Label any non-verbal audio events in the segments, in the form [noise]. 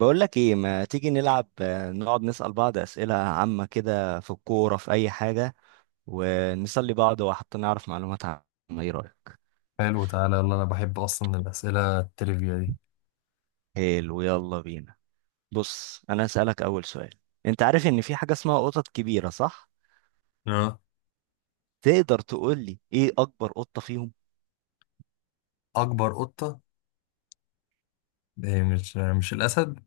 بقول لك ايه ما تيجي نلعب نقعد نسأل بعض أسئلة عامة كده في الكورة في أي حاجة. ونسلي بعض وحتى نعرف معلومات عامة. ايه رأيك؟ حلو، تعالى يلا. انا بحب اصلا الاسئله التريفيا دي. حلو، يلا بينا. بص أنا هسألك أول سؤال. أنت عارف إن في حاجة اسمها قطط كبيرة، صح؟ اه. تقدر تقول لي ايه أكبر قطة فيهم؟ اكبر قطه؟ إيه، مش الاسد؟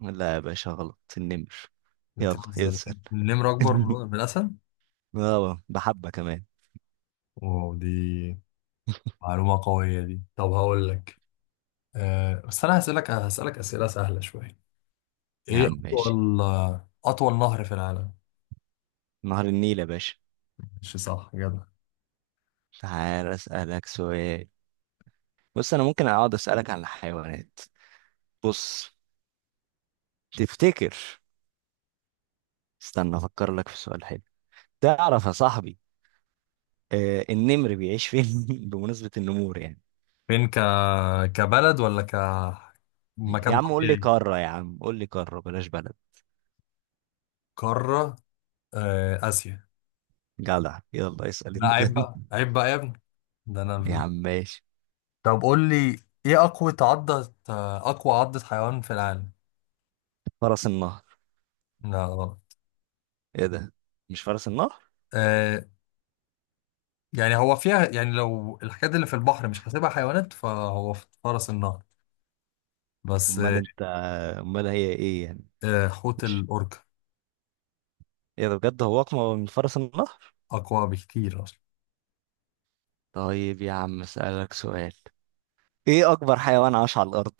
لا يا باشا، غلط، النمر. يلا بتهزر. اسأل. النمر اكبر [laughs] من الاسد. اه، بحبة كمان. واو، دي معلومه قويه دي. طب هقول لك. أه بس انا هسالك اسئله سهله شويه. يا ايه عم ماشي. اطول؟ اطول نهر في العالم؟ نهر النيل يا باشا. مش صح جدع. تعال أسألك سؤال. بص أنا ممكن أقعد أسألك عن الحيوانات. بص، تفتكر، استنى افكر لك في سؤال حلو. تعرف يا صاحبي، النمر بيعيش فين؟ [laughs] بمناسبة النمور يعني. فين؟ كبلد ولا يا مكان عم قول لي طبيعي؟ قارة، يا عم قول لي قارة، بلاش بلد. قاره. أه، اسيا. جدع، يلا اسأل لا انت. عيب بقى [laughs] عيب بقى يا ابني، ده يا انا. عم ماشي. طب قول لي، ايه اقوى عضة؟ اقوى عضة حيوان في العالم؟ فرس النهر. لا غلط. ايه ده، مش فرس النهر؟ آه، يعني هو فيها يعني، لو الحاجات اللي في البحر مش حاسبها حيوانات فهو في فرس النهر بس. امال آه، انت، امال هي ايه يعني؟ آه، حوت مش، الاوركا. ايه ده بجد، هو اقمى من فرس النهر؟ اقوى بكتير اصلا. طيب يا عم اسألك سؤال. ايه اكبر حيوان عاش على الارض؟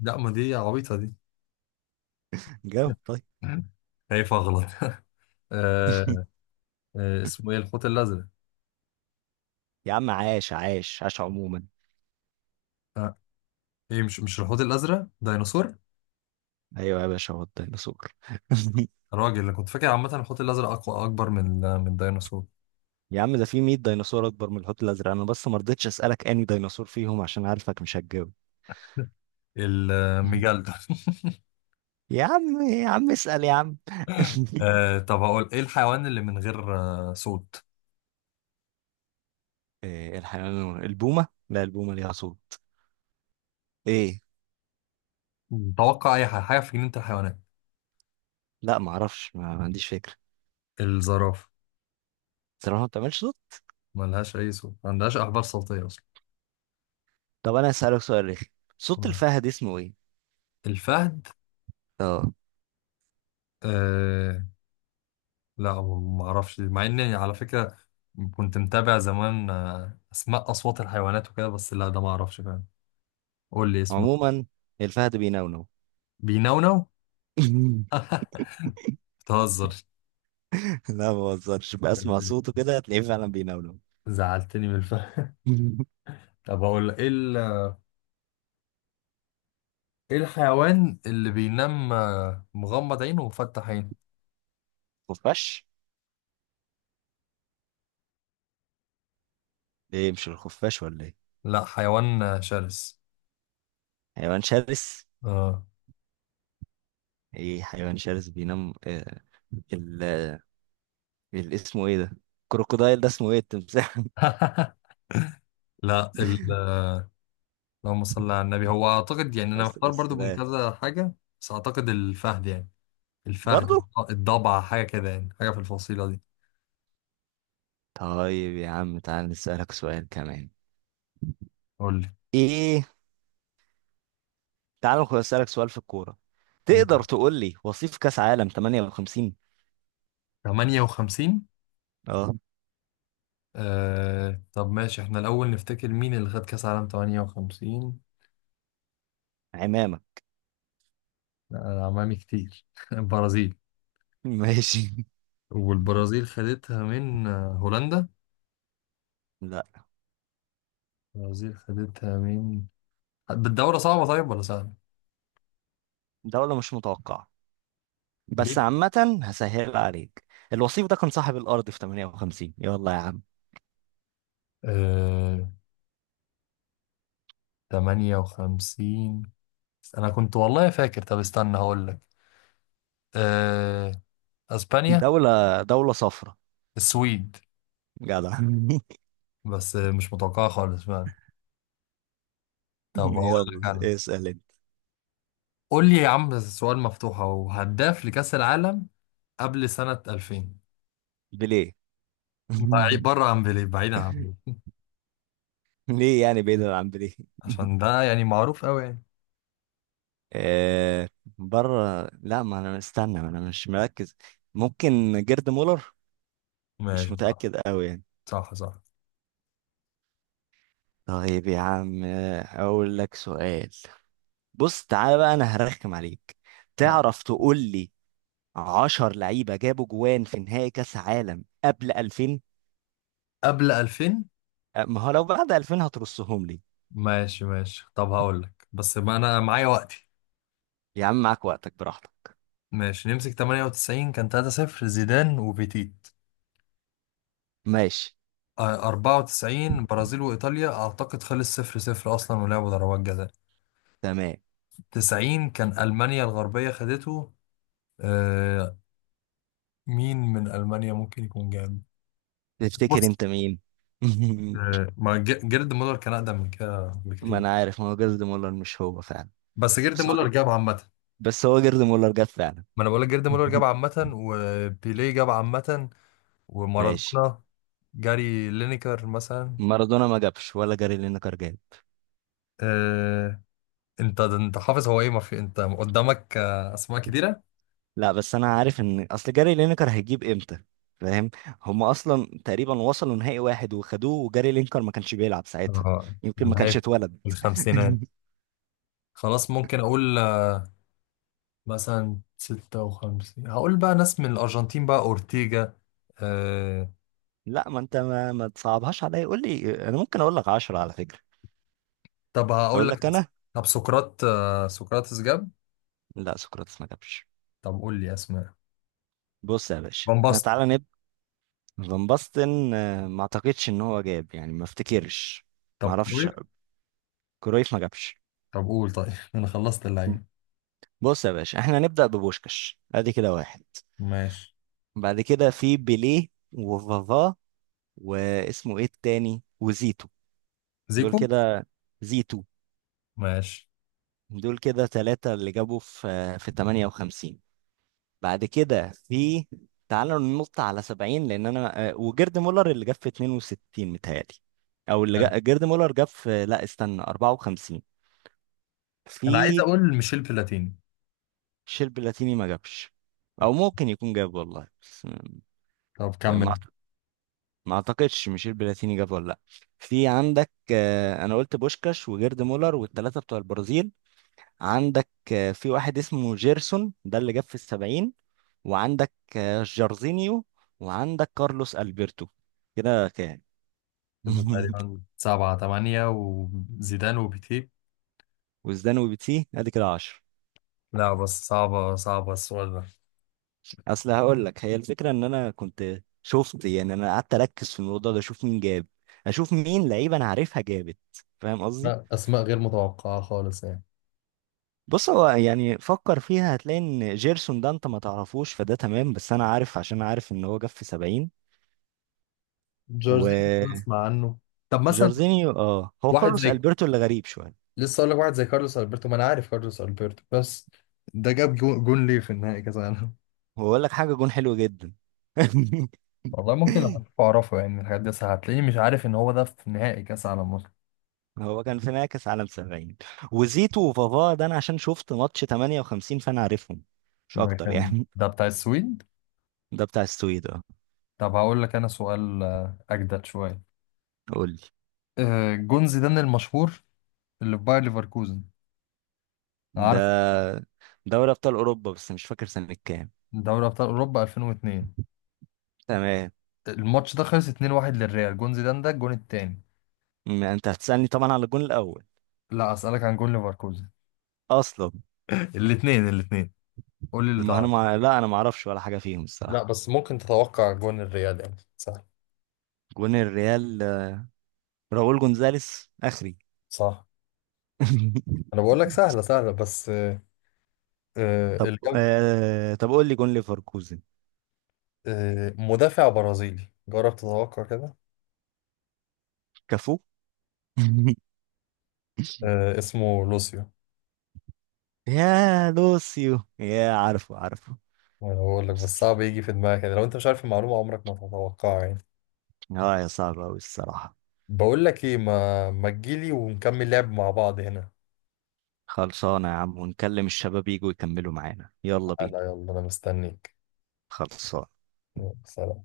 لا، ما دي عبيطة دي. [laughs] جاوب [laughs] طيب. خايف اغلط. آه. اسمه ايه، الحوت الازرق. يا عم، عاش عاش عاش عموما. آه، ايه، مش الحوت الازرق، ديناصور. ايوه يا باشا، هو الديناصور. [laughs] الراجل اللي كنت فاكر عامة، الحوت الازرق اقوى، اكبر من الديناصور. يا عم ده في 100 ديناصور اكبر من الحوت الازرق، انا بس ما رضيتش اسالك اني ديناصور فيهم عشان عارفك مش هتجاوب. [laughs] الميجالدون. يا عم، يا عم اسال يا عم. [laughs] طب هقول ايه الحيوان اللي من غير صوت. إيه الحيوان؟ البومه؟ لا البومه ليها صوت. ايه؟ توقع اي حاجه، في جنينه الحيوانات. لا ما اعرفش، ما عنديش فكره. الزرافه. صراحه ما بتعملش صوت؟ ملهاش اي صوت، ما عندهاش احبال صوتيه اصلا. طب انا هسالك سؤال رخي. صوت مم. الفهد اسمه ايه؟ الفهد. اه. آه، لا ما اعرفش، مع اني على فكره كنت متابع زمان اسماء اصوات الحيوانات وكده، بس لا ده ما اعرفش فعلا. قول لي اسمه. عموما الفهد بينونو. بينونو؟ [laughs] [laughs] بتهزر. لا ما بهزرش، بسمع صوته كده هتلاقيه فعلا بينونو. زعلتني من الفهد. [laughs] طب اقول لك ايه الحيوان اللي بينام مغمض عينه ومفتح عينه؟ خفاش. ايه مش الخفاش ولا ايه؟ لا حيوان شرس. حيوان شرس. اه. ايه حيوان شرس بينام ال... اسمه ايه ده؟ كروكودايل، ده اسمه ايه؟ التمساح. [laughs] لا ال... اللهم صل على النبي، هو [laughs] اعتقد يعني، انا بس محتار بس برضو من لا. كذا حاجه، بس اعتقد الفهد يعني. الفهد، برضو. الضبع، حاجه كده يعني، حاجه في الفصيله دي. طيب يا عم تعال نسألك سؤال كمان. قول لي. ايه؟ تعال نسألك سؤال في الكورة. يلا. تقدر تقول لي وصيف كأس عالم 58؟ 58؟ اه. آه... طب ماشي، احنا الاول نفتكر مين اللي خد كاس عالم 58. عمامة. لا أنا عمامي كتير. [laughs] البرازيل. [laughs] ماشي. والبرازيل خدتها من هولندا. لا البرازيل خدتها من. بالدوره صعبه طيب ولا سهله؟ دولة مش متوقعة، بس عامة هسهل عليك. الوصيف ده كان صاحب الأرض في 58، يلا يا عم. ليه؟ 58. أنا كنت والله فاكر. طب استنى هقول لك. أه... أسبانيا. دولة دولة صفرا. السويد. جدع. [laughs] بس مش متوقعة خالص فعلا. [laughs] طب هقول لك يلا أنا. اسأل انت. قول لي يا عم سؤال مفتوح، أهو هداف لكأس العالم قبل سنة 2000. بليه. [laughs] بعيد بره عن بيليه، بعيدا عن بيليه. ليه يعني بعيدا عن بليه؟ عشان [laughs] ده يعني معروف أوي يعني. آه بره، لا ما انا استنى، ما انا مش مركز. ممكن جيرد مولر. مش ماشي. متأكد قوي يعني. صح، صح، صح. طيب يا عم، اقول لك سؤال. بص تعالى بقى انا هرخم عليك. لا تعرف تقول لي 10 لعيبة جابوا جوان في نهائي كأس عالم قبل 2000؟ قبل 2000. ما هو لو بعد 2000 هترصهم لي. ماشي، ماشي. طب هقول لك، بس ما أنا معايا وقتي. يا عم معاك وقتك براحتك. ماشي، نمسك 98 كان 3-0، زيدان وبيتيت. ماشي. 94 برازيل وإيطاليا أعتقد خلص صفر صفر أصلا، ولعبوا ضربات جزاء. تمام. 90 كان ألمانيا الغربية خدته. آه، مين من ألمانيا ممكن يكون جاب؟ تفتكر بص. انت مين؟ [laughs] ما ج- جيرد مولر كان أقدم من كده ما انا بكتير. عارف، ما هو جيرد مولر مش هو فعلا. بس جيرد بس هو مولر جاب عامة. بس هو جيرد مولر جاب فعلا. ما أنا بقول لك جيرد مولر جاب [laughs] عامة، وبيليه جاب عامة. ماشي. ومارادونا. جاري لينيكر مثلا. مارادونا ما جابش ولا جاري لينكر جاب. آه. أنت حافظ، هو إيه، ما في أنت قدامك أسماء كتيرة. لا بس انا عارف ان اصل جاري لينكر هيجيب امتى. فاهم، هما اصلا تقريبا وصلوا نهائي واحد وخدوه وجاري لينكر ما كانش بيلعب ساعتها. آه، يمكن ما من هاي كانش اتولد. الخمسينات. [laughs] خلاص ممكن اقول مثلا 56. هقول بقى ناس من الارجنتين، بقى اورتيجا. آه... لا ما انت ما تصعبهاش عليا، قول لي انا ممكن اقول لك 10 على فكرة. طب هقول اقول لك لك أس- انا. طب سقراطس جاب. لا سقراطس ما جابش. طب قول لي اسماء. بص يا باشا فان احنا باستن. تعالى. فان باستن، ما اعتقدش ان هو جاب يعني، ما افتكرش. ما طب اعرفش. كرويف. كرويف ما جابش. طب قول طيب. [laughs] انا خلصت اللعيبه. بص يا باشا احنا هنبدأ ببوشكاش، ادي كده واحد. ماشي. بعد كده في بيليه وفافا، واسمه ايه التاني وزيتو. دول زيكو. كده. زيتو. ماشي. دول كده 3 اللي جابوا في في 58. بعد كده في، تعالوا ننط على 70 لان انا وجيرد مولر اللي جاب في 62 متهيألي. او اللي حلو. جيرد مولر جاب في، لا استنى، 54. انا عايز في اقول ميشيل بلاتيني. الشيب بلاتيني ما جابش، او ممكن يكون جاب والله بس. طب ما كمل. أعت- ما اعتقدش ميشيل بلاتيني جاب ولا لا. في عندك انا قلت بوشكاش وجيرد مولر والثلاثه بتوع البرازيل. عندك في واحد اسمه جيرسون، ده اللي جاب في الـ70. وعندك جارزينيو. وعندك كارلوس البرتو. كده كام؟ كده [laughs] تقريبا سبعة تمانية، وزيدان وبيتي. وزدان وبيتسي، ادي كده 10. لا بس صعبة صعبة السؤال ده. اصل هقول لك هي الفكره ان انا كنت شفت يعني، انا قعدت اركز في الموضوع ده اشوف مين جاب، اشوف مين لعيبه انا عارفها جابت. فاهم قصدي. لا أسماء غير متوقعة خالص يعني. بص هو يعني فكر فيها هتلاقي ان جيرسون ده انت ما تعرفوش، فده تمام، بس انا عارف عشان أنا عارف ان هو جاب في 70. جورجينيو بسمع عنه. طب مثلا، وجارزينيو اه، هو واحد كارلوس زي البرتو اللي غريب شويه. لسه اقول لك واحد زي كارلوس البرتو. ما انا عارف كارلوس البرتو بس. ده جاب جون ليه في النهائي كاس العالم. هو اقول لك حاجه، جون حلو جدا. [laughs] والله ممكن لما تشوفه اعرفه يعني، من الحاجات دي، بس هتلاقيني مش عارف ان هو ده في نهائي كاس العالم اصلا. هو كان في نهاية عالم 70. وزيتو وفافا ده انا عشان شفت ماتش 58 فانا عارفهم، مش ده اكتر كان يعني. ده بتاع السويد. [laughs] ده بتاع السويد طب هقول لك انا سؤال اجدد شويه. قول لي. آه، جون زيدان المشهور، اللي في باير ليفركوزن. ده عارفه. دوري ابطال اوروبا، بس مش فاكر سنة كام. دوري ابطال اوروبا 2002. تمام. الماتش ده خلص 2-1 للريال. جون زيدان ده الجون التاني. ما انت هتسألني طبعا على الجون الاول. لا اسالك عن جون ليفركوزن. اصلا. [laughs] الاثنين الاثنين. قول لي اللي ما انا تعرف. لا انا ما اعرفش ولا حاجة فيهم لا الصراحة. بس ممكن تتوقع جون الريال يعني سهل. جون الريال راؤول جونزاليس اخري. صح. [laughs] انا بقول لك سهله سهله بس. طب الجاب. طب قول لي جون ليفركوزن. آه، مدافع برازيلي، جرب تتوقع كده. كفو. [laughs] آه، اسمه لوسيو. يا لوسيو، يا عارفه عارفه. وانا بقول لك بس صعب يجي في دماغك يعني، لو انت مش عارف المعلومه عمرك ما تتوقعها يعني. اه يا صعب أوي الصراحة. بقول لك ايه، ما تجيلي ونكمل لعب مع بعض هنا. خلصانة يا عم، ونكلم الشباب يجوا يكملوا معانا، يلا لا بينا. يلا انا مستنيك. خلصانة. يلا، سلام.